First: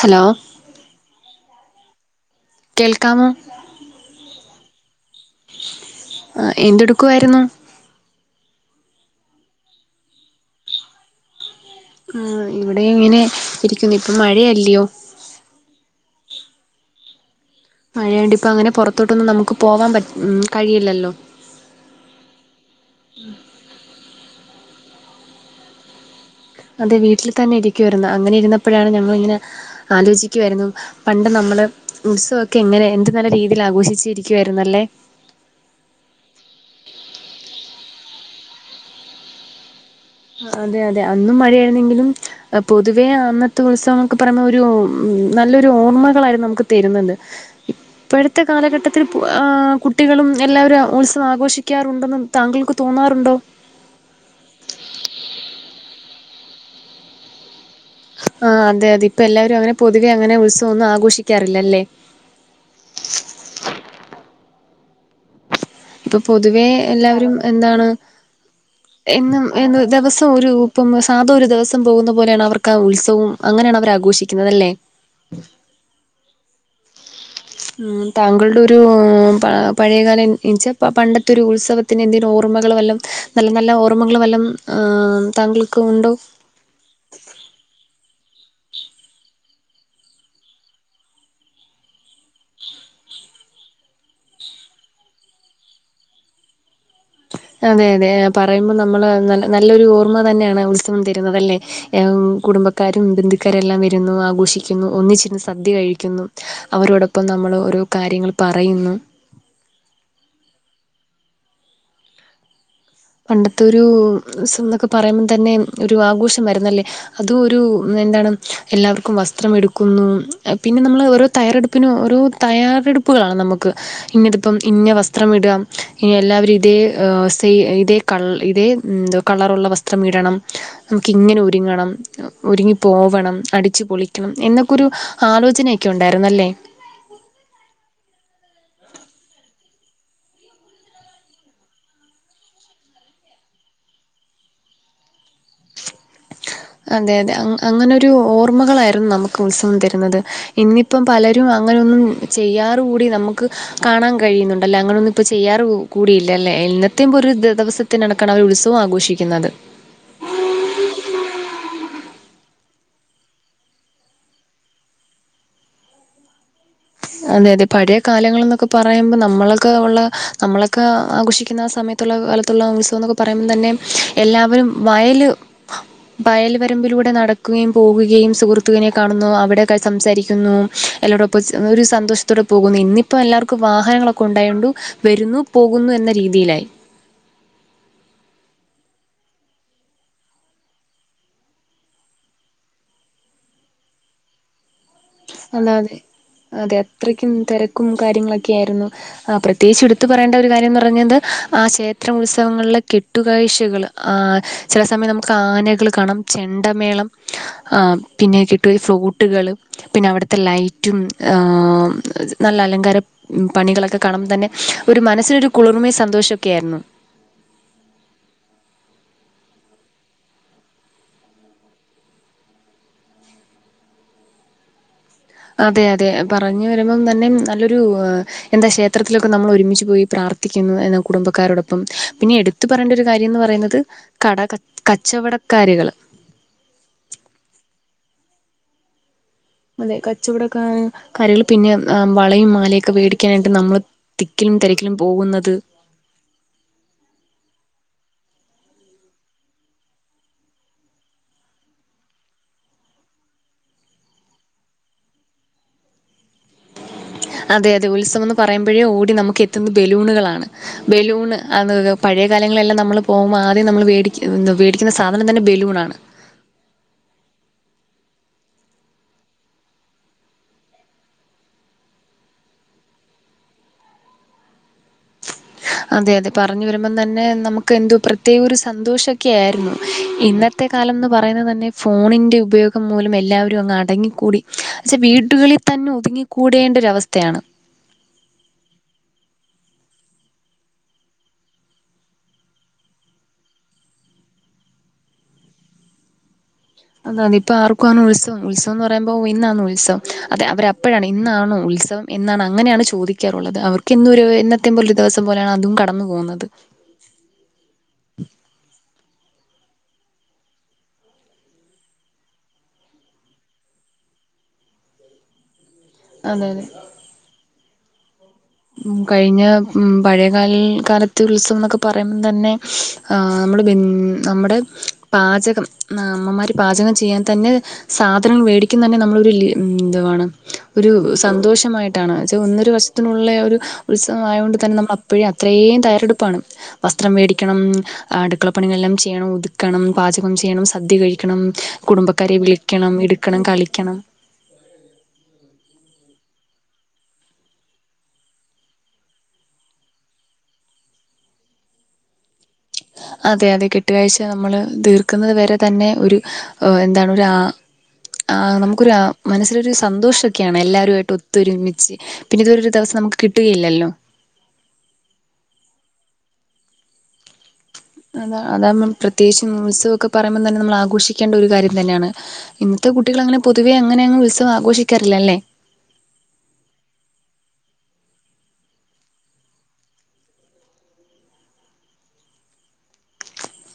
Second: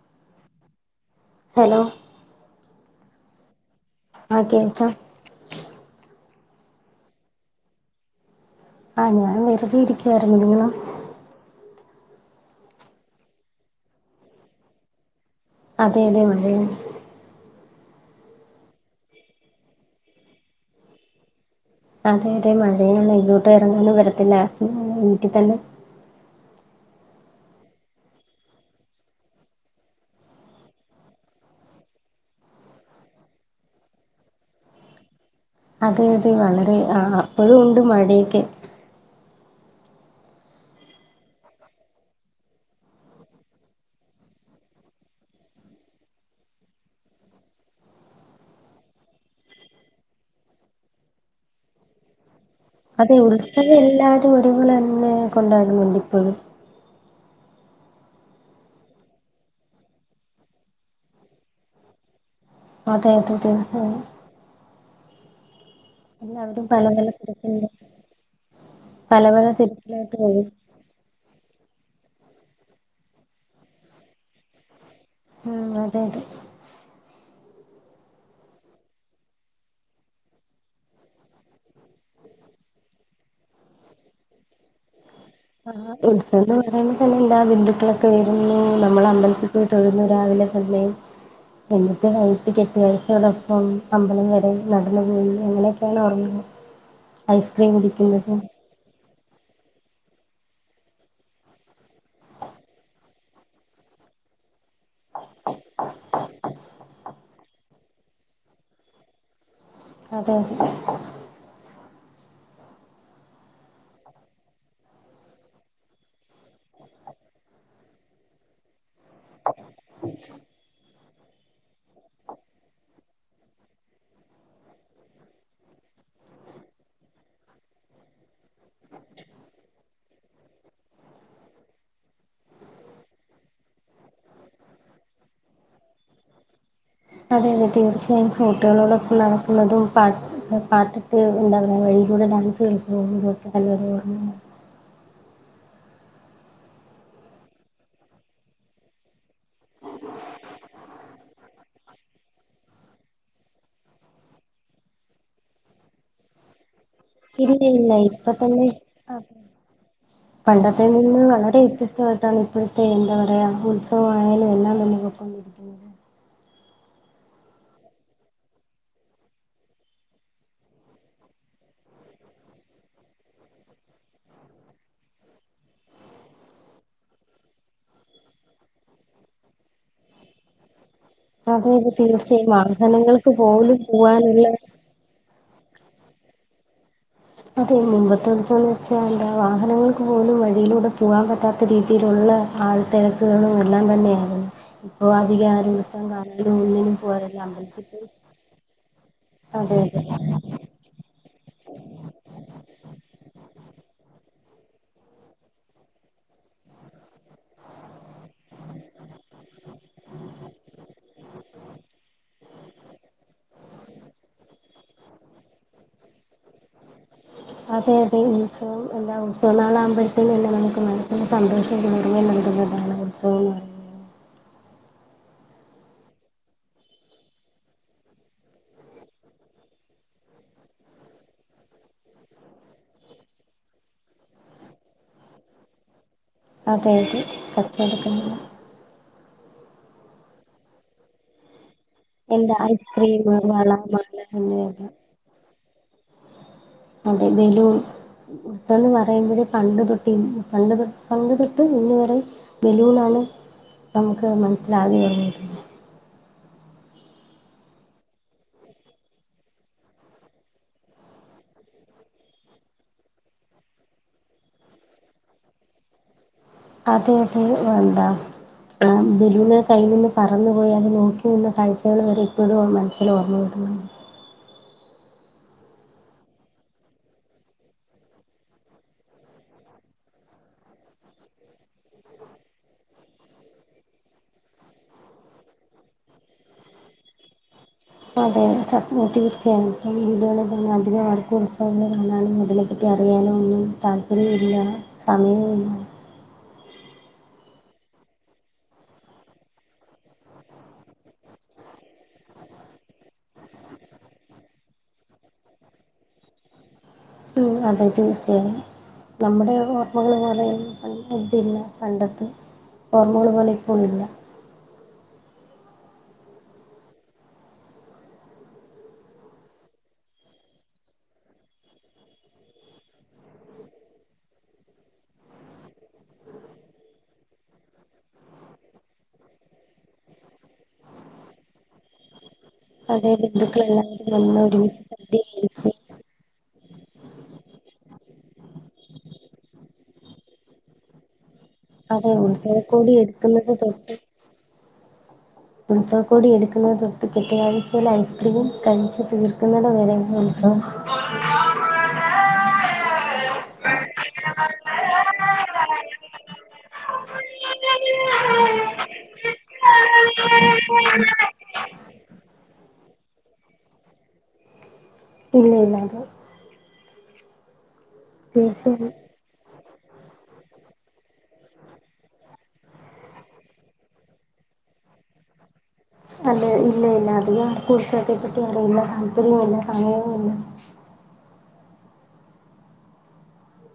Hello hello കേൾക്കാമോ? ആഹ് കേൾക്കാം. ആഹ്, എന്തെ‌ടുക്കുവായിരുന്നു? ആഹ്, ഞാൻ വെറുതെ ഇരിക്കുവായിരുന്നു നിങ്ങളോ ആഹ്, ഇവിടെ ഇങ്ങനെ ഇരിക്കും ഇപ്പം മഴയല്ല്യോ അതെ അതെ മഴയാ മഴണ്ട് ഇപ്പങ്ങനെ പൊറത്തോട്ടൊന്നും നമുക്ക് പോവാൻ പറ്റ് കഴിയില്ലല്ലോ അതെ അതെ മഴയാണ്. ഇങ്ങോട്ട് [unintelligible] വരത്തില്ല വീട്ടിതന്നെ അതെ വീട്ടിൽ തന്നെ ഇരിക്കുവായിരുന്നു. അങ്ങനെ ഇരുന്നപ്പഴാണ് ഞങ്ങളിങ്ങനെ ആലോചിക്കുവാരുന്നു പണ്ട് നമ്മള് ഉത്സവൊക്കെ എങ്ങനെ എന്ത് നല്ല രീതിയിലാഘോഷിച്ചിരിക്കുവായിരുന്നല്ലേ അതെ അതെ വളരെ ആഹ് അപ്പോഴുണ്ട് മഴയൊക്കെ അതെ, അതെ അന്നും മഴയായിരുന്നെങ്കിലും പൊതുവേ അന്നത്തെ ഉത്സവംന്നൊക്കെ പറയുമ്പോരു നല്ലൊരു ഓർമ്മകളായിരുന്നു നമുക്ക് തരുന്നത്. [inaudible] ഇപ്പോഴത്തെ കാലഘട്ടത്തിൽ പ് ആ കുട്ടികളും എല്ലാവരും ഉത്സവം ആഘോഷിക്കാറുണ്ടെന്ന് താങ്കൾക്ക് അതെ തോന്നാറുണ്ടോ ഉത്സവ എല്ലാരും ഒരുപോലെ തന്നെ കൊണ്ടോവല്ണ്ട് ഇപ്പഴും ആഹ് അതെ അതെ ഇപ്പെല്ലാരും അങ്ങനെ പൊതുവെ അങ്ങനെ ഉത്സവോന്നും ആഘോഷിക്കാറില്ലല്ലേ? അതെ അതെ അഹ് ഇപ്പം പൊതുവേ എല്ലാവരും പല പല എല്ലാവരും തിരക്കില്ല എന്താണ്, പല എന്നും പല എന്നും ‌ തിരക്കിലായിട്ട് പോകും ദെവസൊരു ഇപ്പം സാധ ഒരു ദിവസം പോകുന്ന പോലെയാണവർക്കാ ആ ഉത്സവും അങ്ങനെയാണവർ ആഘോഷിക്കുന്നതല്ലേ ഹ്മ്മ്, അതെ അതെ. ഉം താങ്കളുടെ ഒരു പഴയകാലം എന- ഇപ്പോം പണ്ടത്തൊരു ഉത്സവത്തിന് എന്തേലും ഓർമ്മകള് വല്ലോം നല്ല നല്ല ഓർമ്മകള് വല്ലോം ആഹ് ആഹ ഉത്സവ എന്ന് പറയുമ്പോ തന്നെ എന്താ ബന്ദുക്കളൊക്കെ വരുന്നു നമ്മൾ അമ്പലത്തിൽ പോയി തൊഴുന്നു രാവിലെ സമയം എന്നിട്ട് വൈകിട്ട് കെട്ടിയോൻസിനോടൊപ്പം അമ്പലം വരെ നടന്ന് വന്ന് എങ്ങനെയൊക്കെയാണ് ഉറങ്ങാ ഉ [unintelligible] അതെ അതെ പറയുമ്പോ നമ്മള് നല്ല നല്ലൊരു ഓർമ്മ തന്നെയാണ് ഉത്സവം തരുന്നതല്ലേ കുടുംബക്കാരും ബന്ധുക്കാരെല്ലാം വരുന്നു ആഘോഷിക്കുന്നു ഒന്നിച്ചിരുന്ന് സദ്യ കഴിക്കുന്നു അവരോടൊപ്പം നമ്മള് ഓരോ കാര്യങ്ങൾ പറയുന്നു അതെയതെ പണ്ടത്തെ ഒരു ഉത്സവം ന്നൊക്കെ പറയുമ്പോ തന്നെ ഒരു ആഘോഷം ആരുന്നല്ലേ അതും ഒരു എന്താണ് എല്ലാവർക്കും വസ്ത്രം എടുക്കുന്നു പിന്നെ നമ്മൾ ഓരോ തയ്യാറെടുപ്പിനും ഓരോ തയ്യാറെടുപ്പുകളാണ് നമ്മക്ക് ഇന്നത് ഇപ്പം ഇന്ന വസ്ത്രം ഇടാം ഇ എല്ലാവരും ഇതേ സെയിം - ഇതേ ക ഇതേ എന്ത കളറുള്ള വസ്ത്രം ഇടണം നമുക്കിങ്ങനെ ഒരുങ്ങണം ഒരുങ്ങിപ്പോവണം അടിച്ചു പൊളിക്കണം എന്നൊക്കൊരു ആലോചനൊക്കെ ഉണ്ടായിരുന്നല്ലേ അതെയതെ തീർച്ചയായും കൂട്ടുകാരോടൊപ്പം നടക്കുന്നതും പ പാട്ടിട്ട് എന്താ പറയ വഴിക്കൂടെ ഡാൻസ് ഉം ഉം ഇതൊക്കെ നല്ല ഓർമയാ അതെ അതെ അങ്ങനൊരു ഓർമ്മകളായിരുന്നു നമുക്ക് ഉത്സവം തരുന്നത് ഇന്നി -പ്പം പലരും അങ്ങനൊന്നും ചെയ്യാറ് കൂടി നമുക്ക് കാണാൻ കഴിയുന്നുണ്ട് അല്ലേ അങ്ങനൊന്നും ഇപ്പ ചെയ്യാറ് കൂടിയില്ലല്ലെ ഇന്ന് അത്യം പോ ഒരു ഇല്ല ഇല്ല ഇപ്പൊ ദിവസത്തിനനക്കാണ് അവര് ഒരു തന്നെ ഉത്സവം അതെ ആഘോഷിക്കുന്നത് പണ്ടത്തെ നിന്ന് വളരെ വ്യത്യസ്തമായിട്ടാണ് ഇപ്പോഴത്തെ എന്താ പറയാ ഉത്സവമായാലും എല്ലാം തന്നെ [unintelligible] അതെ അതെ പഴയ കാലങ്ങള് ന്നൊക്കെ പറയുമ്പോ നമ്മളൊക്കെ ഉള്ള നമ്മളൊക്കെ ആഘോഷിക്കുന്ന ആഹ് സമയത്ത് കാലത്തുള്ള ഉത്സവം എന്നൊക്കെ പറയുമ്പോൾ തന്നെ എല്ലാവരും വയല് വയൽവരമ്പിലൂടെ നടക്കുകയും പോകുകയും സുഹൃത്തുവിനെ കാണുന്നു അവിടെ സംസാരിക്കുന്നു എല്ലോടൊപ്പം അതെ ഒരു അതെ സന്തോഷത്തോടെ തീർച്ചയായും പോകുന്നു ഇന്നിപ്പം വാഹനങ്ങൾക്ക് എല്ലാവർക്കും പോലും വാഹനങ്ങളൊക്കെ പോവാനുള്ള ഉണ്ടായൊണ്ട് വരുന്നു പോകുന്നു എന്ന രീതിയിലായി അതെ മുൻപത്തെ എന്താന്ന് വെച്ചാൽ വാഹനങ്ങൾക്ക് പോലും വഴിയിലൂടെ പോകാൻ പറ്റാത്ത രീതിയിലുള്ള ആൾ തിരക്കുകളും എല്ലാം തന്നെയായിരുന്നു ഇപ്പോ അധികം അത ആരും അതെ എടുത്താൻ കാണാനും അതെ ഒന്നിനും അത്രക്കും പോരല്ല അമ്പലത്തിൽ തിരക്കും പോയി കാര്യങ്ങളൊക്കെ ആയിരുന്നു ആ അതെ പ്രത്യേകിച്ച് അതെ എടുത്ത് പറയണ്ട ഒരു കാര്യം പറഞ്ഞത് ആ ക്ഷേത്ര ഉത്സവങ്ങളിലെ കെട്ടുകഴ്ചകൾ ആ ചില സമയം നമുക്ക് ആനകൾ കാണാം ചെണ്ടമേളം ആ പിന്നെ കിട്ടും ഫ്രൂട്ടുകൾ പിന്നെ അവിടുത്തെ ലൈറ്റും നല്ല അലങ്കാര- -പണികളൊക്കെ കാണുമ്പോ തന്നെ ഒരു മനസ്സിനൊരു കുളിർമയും സന്തോഷൊക്കെ ആയിരുന്നു അതെ അതെ ഉത്സവം എന്താ ഉത്സവ നാളാകുമ്പോഴത്തേന്നെ നമ്മക്ക് മനസിന് സന്തോഷം ഇത് വറേ നാണ് [unintelligible] അതെ അതെ പറഞ്ഞു വരുമ്പം തന്നെ നല്ലൊരു എന്താ ക്ഷേത്രത്തിലൊക്കെ നമ്മൾ ഒരുമിച്ച് പോയി പ്രാർത്ഥിക്കുന്നു എന്ന കുടുംബക്കാരോടൊപ്പം പിന്നെ എടു- എടുത്ത് പറയേണ്ട ഒരു കാര്യം എന്ന് പറയുന്നത് കട കച്ചവടക്കാരികൾ അതെയതെ കച്ചോടക്കാർ അതെ കച്ചവടക്കാര് കടകളിൽ പിന്നെ വളയും എന്താ മാലയൊക്കെ ഐസ്ക്രീം വള മേടിക്കാനായിട്ട് നമ്മൾ മാല തിക്കിലും എന്നിവയെല്ലാം തിരക്കിലും പോകുന്നത് അതെ ബലൂൺ ഉത്സവം ന്ന് പറയുമ്പോഴേ പണ്ട് തൊട്ട് പണ്ട് ത പണ്ട് തൊട്ട് ഇന്ന് വരെ ബലൂൺ ആണ് നമുക്ക് മനസ്സിലാകെ വരുന്നത് അതെ അതെ ഉത്സവം എന്ന് പറയുമ്പോഴേ ഓടി നമുക്ക് എത്തുന്നത് ബലൂണുകളാണ് ബലൂൺ അത് പഴയകാലങ്ങളെല്ലാം നമ്മൾ പോകുമ്പോൾ ആദ്യം നമ്മൾ വേടി വേടിക്കുന്ന സാധനം തന്നെ ബലൂൺ ആണ് അതെ അതെ എന്താ ബലൂൺ കയ്യിൽ നിന്ന് പറന്നു പോയി അത് നോക്കി നിന്ന കാഴ്ചകൾ വരെ ഇപ്പോഴും മനസ്സിൽ ഓർമ്മ വരുന്നൊണ്ട് അതെ, അതെ, പറഞ്ഞ് വരുമ്പം തന്നെ നമുക്ക് എന്തോ പ്രത്യേക ഒരു സന്തോഷം ഒക്കെ ആയിരുന്നു. ഇന്നത്തെ [unintelligible] കാലം എന്ന് പറയുന്നത് തന്നെ ഫോണിൻ്റെ ഉപയോഗം മൂലം എല്ലാവരും അങ്ങ് അടങ്ങിക്കൂടി പക്ഷേ, വീട്ടുകളിൽ തന്നെ ഒതുങ്ങിക്കൂടേണ്ട ഒരവസ്ഥയാണ്. അതെ [unintelligible] തീർച്ചയായും വീടുകളിൽ തന്നെ അധികം ആർക്കും ഉത്സവങ്ങൾ കാണാനും [unintelligible] അതിനെ പറ്റി അറിയാനോ ഒന്നും താല്പര്യംല്ലാ സമയോല്ലാ അതെ അതെ ഇപ്പൊ ആർക്കും അങ്ങ് ഉത്സവം, ഉത്സവം എന്ന് പറയുമ്പോൾ ഇന്നാണ് ഉത്സവം അതെ അവർ എപ്പൊഴാന്ന് ഇന്നാണോ ഉത്സവം എന്നാണ് അങ്ങനെയാണ് ചോദിക്കാറുള്ളത് അവർക്ക് എന്നരു [unintelligible] എന്നത്തേയും പോലെ എന്നത്തേം ദിവസം പോലെയാണ് അതും കടന്നു പോകുന്നത്. ഉം അതെ തീർച്ചയായും നമ്മുടെ ഓർമ്മകൾ പോലെ [unintelligible] പണ്ടത്തെ ഓർമ്മകൾ പോലെ ഇപ്പൊ ഇല്ല അതെ അതെ ഉം കഴിഞ്ഞ മ്മ് പഴയ [unintelligible] കാലത്ത് ഉത്സവം എന്നൊക്കെ പറയുമ്പോ തന്നെ ആഹ് നമ്മുടെ [unintelligible] നമ്മുടെ പാചകം [unintelligible] അമ്മമ്മാർ പാചകം ചെയ്യാൻ തന്നെ സാധനങ്ങൾ വേടിക്കുന്ന തന്നെ നമ്മളൊരു ലി എന്തുമാണ് ഒരു സന്തോഷമായിട്ടാണ് എന്ന് വച്ച ഒന്ന് ഒരു വസ്തു [unintelligible] പഴയ ഒരു ബന്ധുക്കളെല്ലാവരും ഉത്സവം വന്ന് ആയത് കൊണ്ട് തന്നെ ഒരുമിച്ച് നമ്മൾ സദ്യ അപ്പോഴും കഴിച്ച് അത്രയും തയ്യാറെടുപ്പാണ് വസ്ത്രം മേടിക്കണം അടുക്കള പണി എല്ലാം ചെയ്യണം, ഒതുക്കണം, പാചകം ചെയ്യണം, സദ്യ കഴിക്കണം, അതെ കുടുംബക്കാരെ ഉത്സവക്കോടി വിളിക്കണം എടുക്കണം കളിക്കണം [unintelligible] [unintelligible] എടുക്കുന്നത് തൊട്ട് കെട്ടുകാഴ്ചയിലെ ഐസ്ക്രീമും കഴിച്ച് തീർക്കുന്നതും വരെ [unintelligible] [unintelligible] അതെ അതെ കെട്ടുകാഴ്ച നമ്മള് തീർക്കുന്നത് വരെ തന്നെ ഒരു എന്താണ് ഒരു ആഹ് ആഹ് നമുക്കൊരു ആഹ് മനസ്സിലൊരു സന്തോഷം ഒക്കെയാണ് എല്ലാവരും ആയിട്ട് ഒത്തരുമിച്ച് പിന്നെ ഇതൊ പോലാരു ദിവസം നമുക്ക് കിട്ടുകയില്ലല്ലോ! ഇല്ല ഇല്ല അതെ അതാ അതാണ്, തീർച്ചയായും പ്രത്യേകിച്ച് ഉത്സവമൊക്കെ പറയുമ്പോൾ തന്നെ നമ്മൾ ആഘോഷിക്കേണ്ട ഒരു കാര്യം തന്നെയാണ്. ഇന്നത്തെ കുട്ടികൾ അങ്ങനെ പൊതുവേ അങ്ങനെ അങ്ങ് ഉത്സവം ആഘോഷിക്കാറില്ല അല്ലെ? അല്ല, ഇല്ല ഇല്ല അധികം ആർക്കും ഉത്സവത്തെപ്പറ്റി അറിയില്ല, താല്പര്യം ഇല്ല, സമയവും ഇല്ല.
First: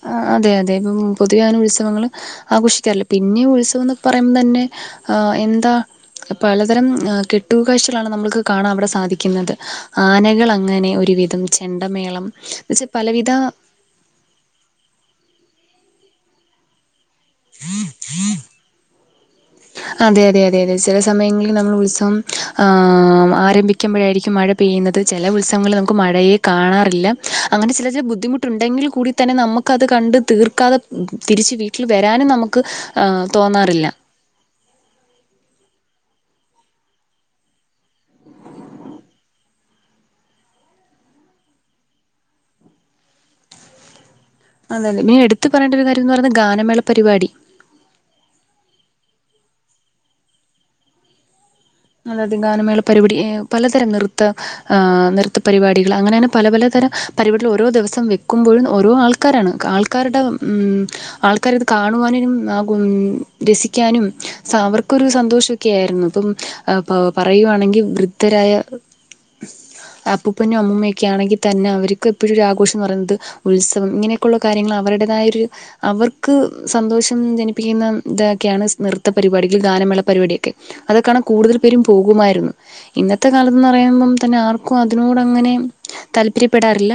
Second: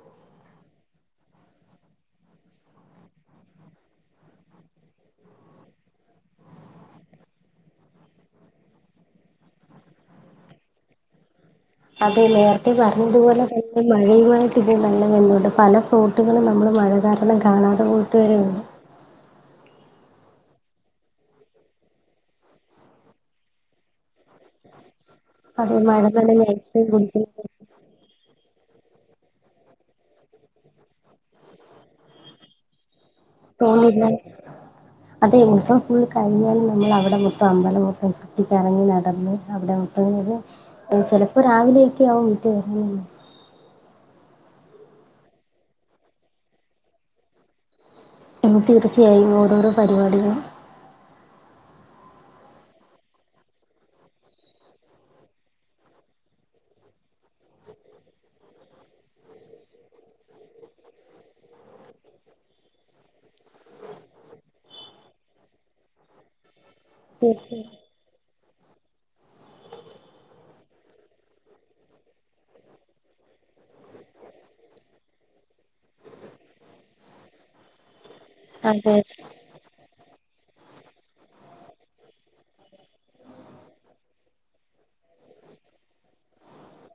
ആ അതെ, അതെ, മഹ് പൊതുവെ അങ്ങനെ ഉത്സവങ്ങള് ആഘോഷിക്കാറില്ല, പിന്നെയുത്സവെന്ന് പറയുമ്പം തന്നെ ആ എന്താ? പലതരം കെട്ടുകാഴ്ചകളാണ് നമ്മൾക്ക് കാണാൻ അവിടെ സാധിക്കുന്നത്. ആനകൾ അങ്ങനെ ഒരു ഒരുവിധം ചെണ്ടമേളം ന്നുവെച്ച പലവിധ മഴ [unintelligible] നല്ല [unintelligible] പല ഫ്ലോട്ടുകളും നമ്മള് മഴ കാരണം കാണാതെ പോയിട്ട് വരെ ഉണ്ട്. അതെ അതെ അതെ അതെ ചില സമയങ്ങളിൽ നമ്മൾ ഉത്സവം ആഹ് ആരംഭിക്കുമ്പോഴായിരിക്കും മഴ പെയ്യുന്നത്. ചില അത് ഉത്സങ്ങളിൽ നമുക്ക് മഴ മഴയെ നനഞ്ഞ് ഐസ്ക്രീം കാണാറില്ല. കുടിക്കുന്നത് അങ്ങനെ ചില ചില ബുദ്ധി മുട്ടുണ്ടെങ്കിൽ കൂടി തന്നെ നമ്മക്ക് അത് കണ്ട് തീർക്കാതെ തിരിച്ച് വീട്ടിൽ വരാനും നമുക്ക് ആഹ് പോവില്ലേ? [inaudible] അതെ ഉത്സവം ഫുള്ള് കഴിഞ്ഞാലും നമ്മള് അവിടെ മൊത്തം അമ്പലം മൊത്തം ചു ചുറ്റി കറങ്ങി നടന്ന് അവിടെ [unintelligible] ചിലപ്പോൾ രാവിലെയൊക്കെ ആകും വീട്ടിൽ വരാൻ തന്നെ. അതന്നെ പിന്നീ എടുത്ത് പറയേണ്ട ഒരു കാര്യം എന്ന് പറയുന്നത് ഗാനമേള പരിപാടി പിന്നെ തീർച്ചയായും ഓരോരോ പരിപാടികളും അതേതെ ഗാനമേള പരിപാടി, പലതരം നൃത്ത ആഹ് നൃത്ത പരിപാടികൾ അങ്ങനെങ്ങനെ പല പലതരം പരിപാടികൾ ഓരോരോ ദിവസം വെക്കുമ്പോഴും ഓരോ ആൾക്കാരാണ്. ആൾക്കാരുടെ മഹ് ആൾക്കാര് അത് കാണുവാനും ആ കും രസിക്കാനും സ അവർക്കൊരു സന്തോഷ ഒക്കെ ആയിരുന്നു ഇപ്പം ആ പ തീർച്ചയായും പറയുവാണെങ്കിൽ വൃദ്ധരായ അപ്പൂപ്പനും അമ്മൂമ്മയും ഒക്കെ ആണെങ്കിൽ തന്നെ അവർക്ക് എപ്പോഴും ഒരു ആഘോഷം എന്ന് പറയുന്നത്, ഉത്സവം ഇങ്ങനെയൊക്കെയുള്ള കാര്യങ്ങൾ അവരുടേതായൊരു അവർക്ക് സന്തോഷം ജനിപ്പിക്കുന്ന, ഇതൊക്കെയാണ് സ്, അതെ നൃത്ത പരിപാടിക്ക് ഗാനമേള പരിപാടിയൊക്കെ അതൊക്കാണാൻ കൂടുതൽ പേരും പോകുമായിരുന്നു. ഇന്നത്തെ കാലത്ത്ന്ന് പറയുമ്പം തന്നെ ആർക്കും അതിനോട് അങ്ങനെ, താല്പര്യപ്പെടാറില്ല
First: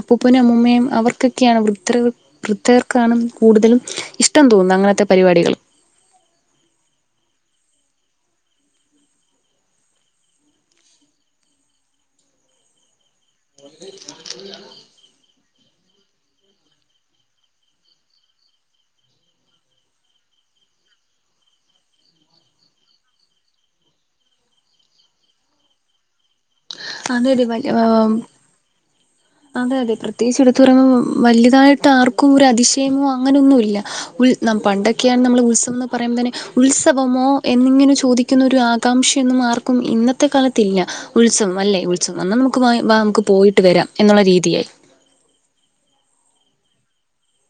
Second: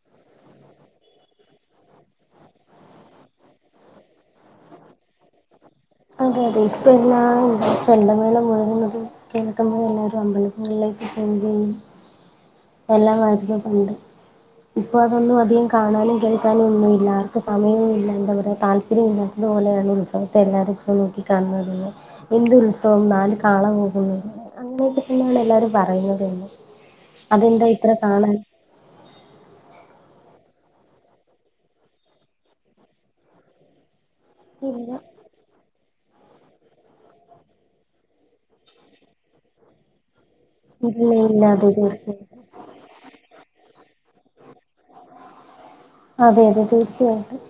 അപ്പൂപ്പനും അമ്മൂമ്മയും അവർക്കൊക്കെയാണ് വൃദ്ധ വൃദ്ധർക്കാണ് കൂടുതലും ഇഷ്ടം തോന്നുന്നത് അങ്ങനത്തെ പരിപാടികൾ അതെ ഇപ്പൊ എല്ലാ ചെണ്ടമേളം മുഴുങ്ങുന്നത് കേൾക്കുമ്പോ എല്ലരും അമ്പലങ്ങളിലേക്ക് [unintelligible] എല്ലാം ത് പണ്ട്, ഇപ്പൊ അതൊന്നും അധികം കാണാനും കേൾക്കാനും ഒന്നും ഇല്ലാ ആർക്കും സമയവും ഇല്ല എന്താ പറയുക താല്പര്യം ഇല്ലാത്തതുപോലെയാണ്. എന്നിട്ടെല്ലാരിപ്പോ നോക്കി [unintelligible] എന്ത് ഉത്സവം, നാല് കാള പോകുന്നു അങ്ങനെയൊക്കെ തന്നെയാണ് എല്ലാരും പറയുന്നത് തന്നെ അതെടി അതെന്താ വല് ഇത്ര ആഹ് കാണാൻ അതെ അതെ പ്രത്യേകിച്ച് എടുത്ത് പറയുമ്പോ വലുതായിട്ട് ആർക്കും ഒരു അതിശയമോ അങ്ങനെയൊന്നുമില്ല. ഉൽ നാം ഇല്ല പണ്ടൊക്കെയാണ് നമ്മള് ഉത്സവം ന്ന് പറയുമ്പോ തന്നെ ഉത്സവമോ എന്നിങ്ങനെ ചോദിക്കുന്നൊരു ആകാംക്ഷയൊന്നും ആർക്കും ഇന്നത് ത്തെ കാലത്തില്ല ഇല്ല ഇല്ല ഉത്സവം അതെ അല്ലേ? ഉത്സവം, തീർച്ചയായിട്ടും എന്നാൽ നമുക്ക് വാ നമുക്ക് പോയിട്ട് വരാം എന്നുള്ള രീതിയായി. അതെയതെ തീർച്ചയായിട്ടും.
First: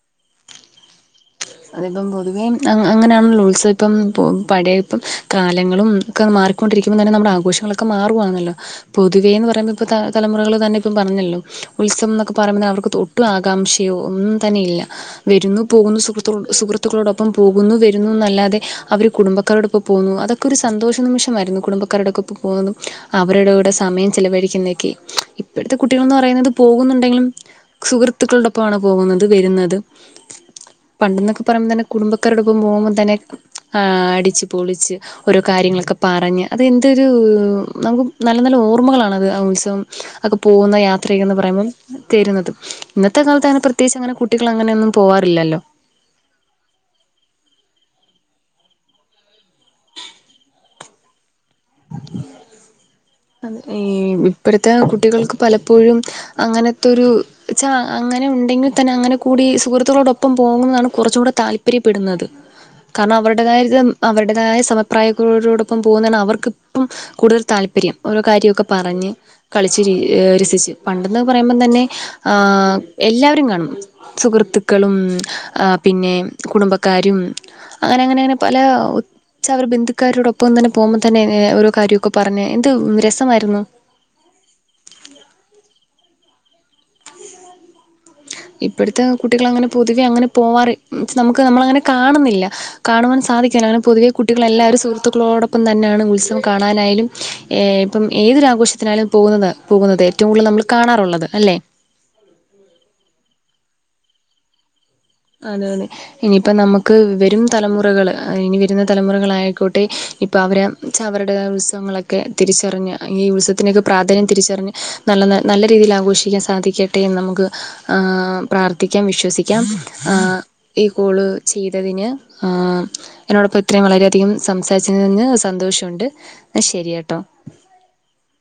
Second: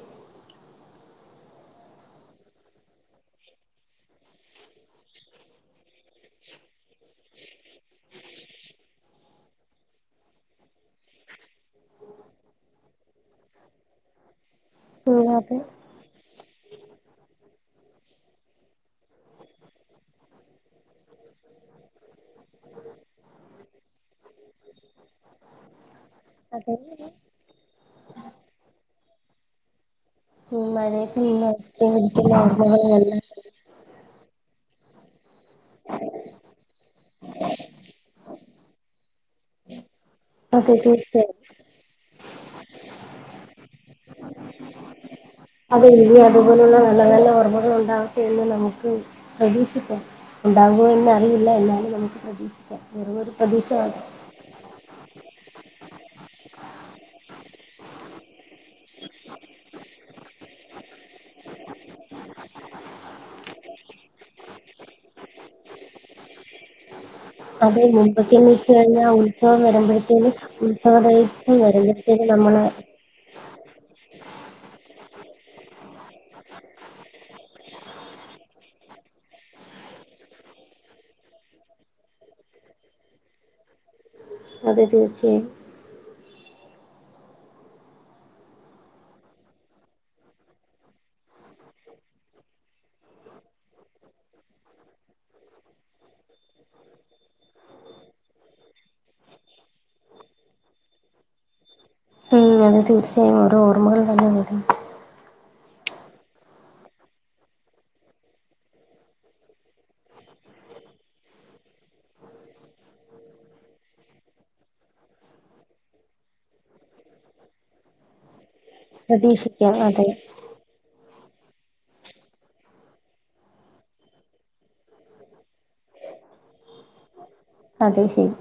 അതിപ്പം പൊതുവേ അങ്ങ അങ്ങനെയാണല്ലോ ഉത്സവം ഇപ്പം പൊ പഴയ ഇപ്പം കാലങ്ങളും ക്കെ മാറിക്കൊണ്ടിരിക്കുമ്പോൾ തന്നെ നമ്മുടെ ആഘോഷങ്ങളൊക്ക മാറുവാന്നല്ലോ. പൊതുവേ എന്ന് പറയുമ്പോ ഇപ്പ ത തലമുറകൾ തന്നെ ഇപ്പം പറഞ്ഞല്ലോ ഉത്സവം എന്നൊക്കെ പറയുമ്പ അവർക്ക് തോ ഒട്ടുംആകാംക്ഷയോ ഒന്നും തന്നെയില്ല. ഉം, അതെ വരുന്നു പോകുന്നു, സുഹ് ത്തു സുഹൃത്തുക്കളോടൊപ്പം പോകുന്നു വരുന്നു എന്നല്ലാതെ അവർ കുടുംബക്കാരോടൊപ്പം പോകുന്നു അതൊക്കെ ക്കെ ഒരു സന്തോഷ നിമിഷമായിരുന്നു കുടുംബക്കാരോടൊക്കൊപ്പം പോകുന്നതും അവരുടെ കൂടെ സമയം ചിലവഴിക്കുന്നയൊക്കെ ഇപ്പോഴത്തെ കുട്ടികൾന്ന് പറയുന്നത് അതെ പോകുന്നുണ്ടെങ്കിലും, സുഹൃത്തുക്കടൊപ്പമാണ് പോകുന്നത് വരുന്നത് [inaudible] പണ്ടെന്നൊക്കെ പറയുമ്പോ തന്നെ ഐസ്ക്രീം കുടിക്കുന്ന കുടുംബക്കാരോടൊപ്പം ഓർമ്മകൾ പോകുമ്പം നല്ല തന്നെ ആഹ് അടിച്ച് പൊളിച്ച് ഓരോ കാര്യങ്ങളൊക്കെ പറഞ്ഞ് അതെന്തൊരു നമുക്ക് നല്ല നല്ല ഓർമ്മകളണത് ആഹ് ഉത്സവം ഒക്കെ അതെ പോകുന്ന തീർച്ചയായും യാത്രയക്കന്ന് പറയുമ്പോം തരുന്നത് ഇന്നത്തെ കാലത്ത് അങ്ങനെ പ്രത്യേകിച്ച് അങ്ങനെ കുട്ടികൾ അങ്ങനെയൊന്നും പോവാറില്ലല്ലോ അതെഴുതി അതുപോലുള്ള നല്ല നല്ല ഓർമ്മകൾ ഉണ്ടാകട്ടെ എന്ന് നമുക്ക് പ്രതീക്ഷിക്കാം ഉണ്ടാവോന്ന് അറിയില്ല എന്നാലും നമുക്ക് പ്രതീക്ഷിക്കാം വെറുമൊരു പ്രതീക്ഷയാണ് ഇപ്പഴത്തെ കുട്ടികൾക്ക് പലപ്പോഴും അങ്ങനത്തെൊരു ച്ചാ അങ്ങനെ ഉണ്ടെങ്കിൽ തന്നെ അങ്ങനെ കൂടി സുഹൃത്തുക്കളോടൊപ്പം പോകുന്നതാണ് കുറച്ചും കൂടെ താല്പര്യപ്പെടുന്നത് കാരണം അവരുടേതായത് അവരുടേതായ സമപ്രായക്കരോടൊപ്പം പോകുന്നത അവർക്ക് ഇപ്പം കൂടുതൽ അതെ താല്പര്യം ഓരോ മുമ്പൊക്കെന്ന് കാര്യമൊക്കെ വെച്ച് പറഞ്ഞ് കഴിഞ്ഞാൽ ഉത്സവം കളിച്ച് വരുമ്പോഴത്തേനും രസിച്ചച്ച് പണ്ടെന്ന പറയുമ്പോം തന്നെ ശരി നമ്മള് ആഹ് എല്ലാവരും കാണും സുഹൃത്തുക്കളും ങ് പിന്നെ കുടുംബക്കാരും അങ്ങനെ അങ്ങനെ പല ഉച്ചവർ ബന്ധുക്കാരോടൊപ്പം തന്നെ പോകുമ്പോൾ തന്നെ ഓരോ കാര്യമൊക്കെ പറഞ്ഞ് എന്ത് രസമായിരുന്നു അതെ തീർച്ചയായും ഇപ്പോഴത്തെ കുട്ടികൾ അങ്ങനെ പൊതുവെ അങ്ങനെ പോവാറ് നമുക്ക് നമ്മളങ്ങനെ കാണുന്നില്ല കാണുവാൻ സാധിക്കല്ല അങ്ങനെ പൊതുവെ കുട്ടികൾ എല്ലാരും സുഹൃത്തുക്കളോടൊപ്പം തന്നെയാണ് ഉത്സവം കാണാനായാലും ഏഹ് ഇപ്പം ഏതൊരാഘോഷത്തിനാലും പോകുന്നത് പോകുന്നത് ഏറ്റവും കൂടുതൽ നമ്മൾ കാണാറുള്ളത് അല്ലേ ഉം അത് തീർച്ചയായും ഒരു ഓർമകൾ തന്നെ വരും അതാണ് ഇനിയിപ്പം നമക്ക് വരും തലമുറകൾ ഇനി വരുന്ന തലമുറകളായിക്കോട്ടെ ഇപ്പ അവര് ച അവരുടെ ഉത്സവങ്ങളൊക്കെ തിരിച്ചറിഞ്ഞ് ഈ ഉത്സവത്തിനൊക്കെ പ്രാധാന്യം തിരിച്ചറിഞ്ഞ് നല്ല ന നല്ല രീതിയിൽ ആഘോഷിക്കാൻ സാധിക്കട്ടെന്ന് നമുക്ക് ങ് പ്രാർത്ഥിക്കാം വിശ്വസിക്കാം പ്രതീക്ഷിക്കാം അതെ അ ഈ കോള് ചെയ്തതിന് ആഹ് എന്നോടൊപ്പം ഇത്രയും വളരെയധികം സംസാരിച്ച നിന്ന് സന്തോഷണ്ട് ന്ന ശരിയട്ടോ അതെ ശരി.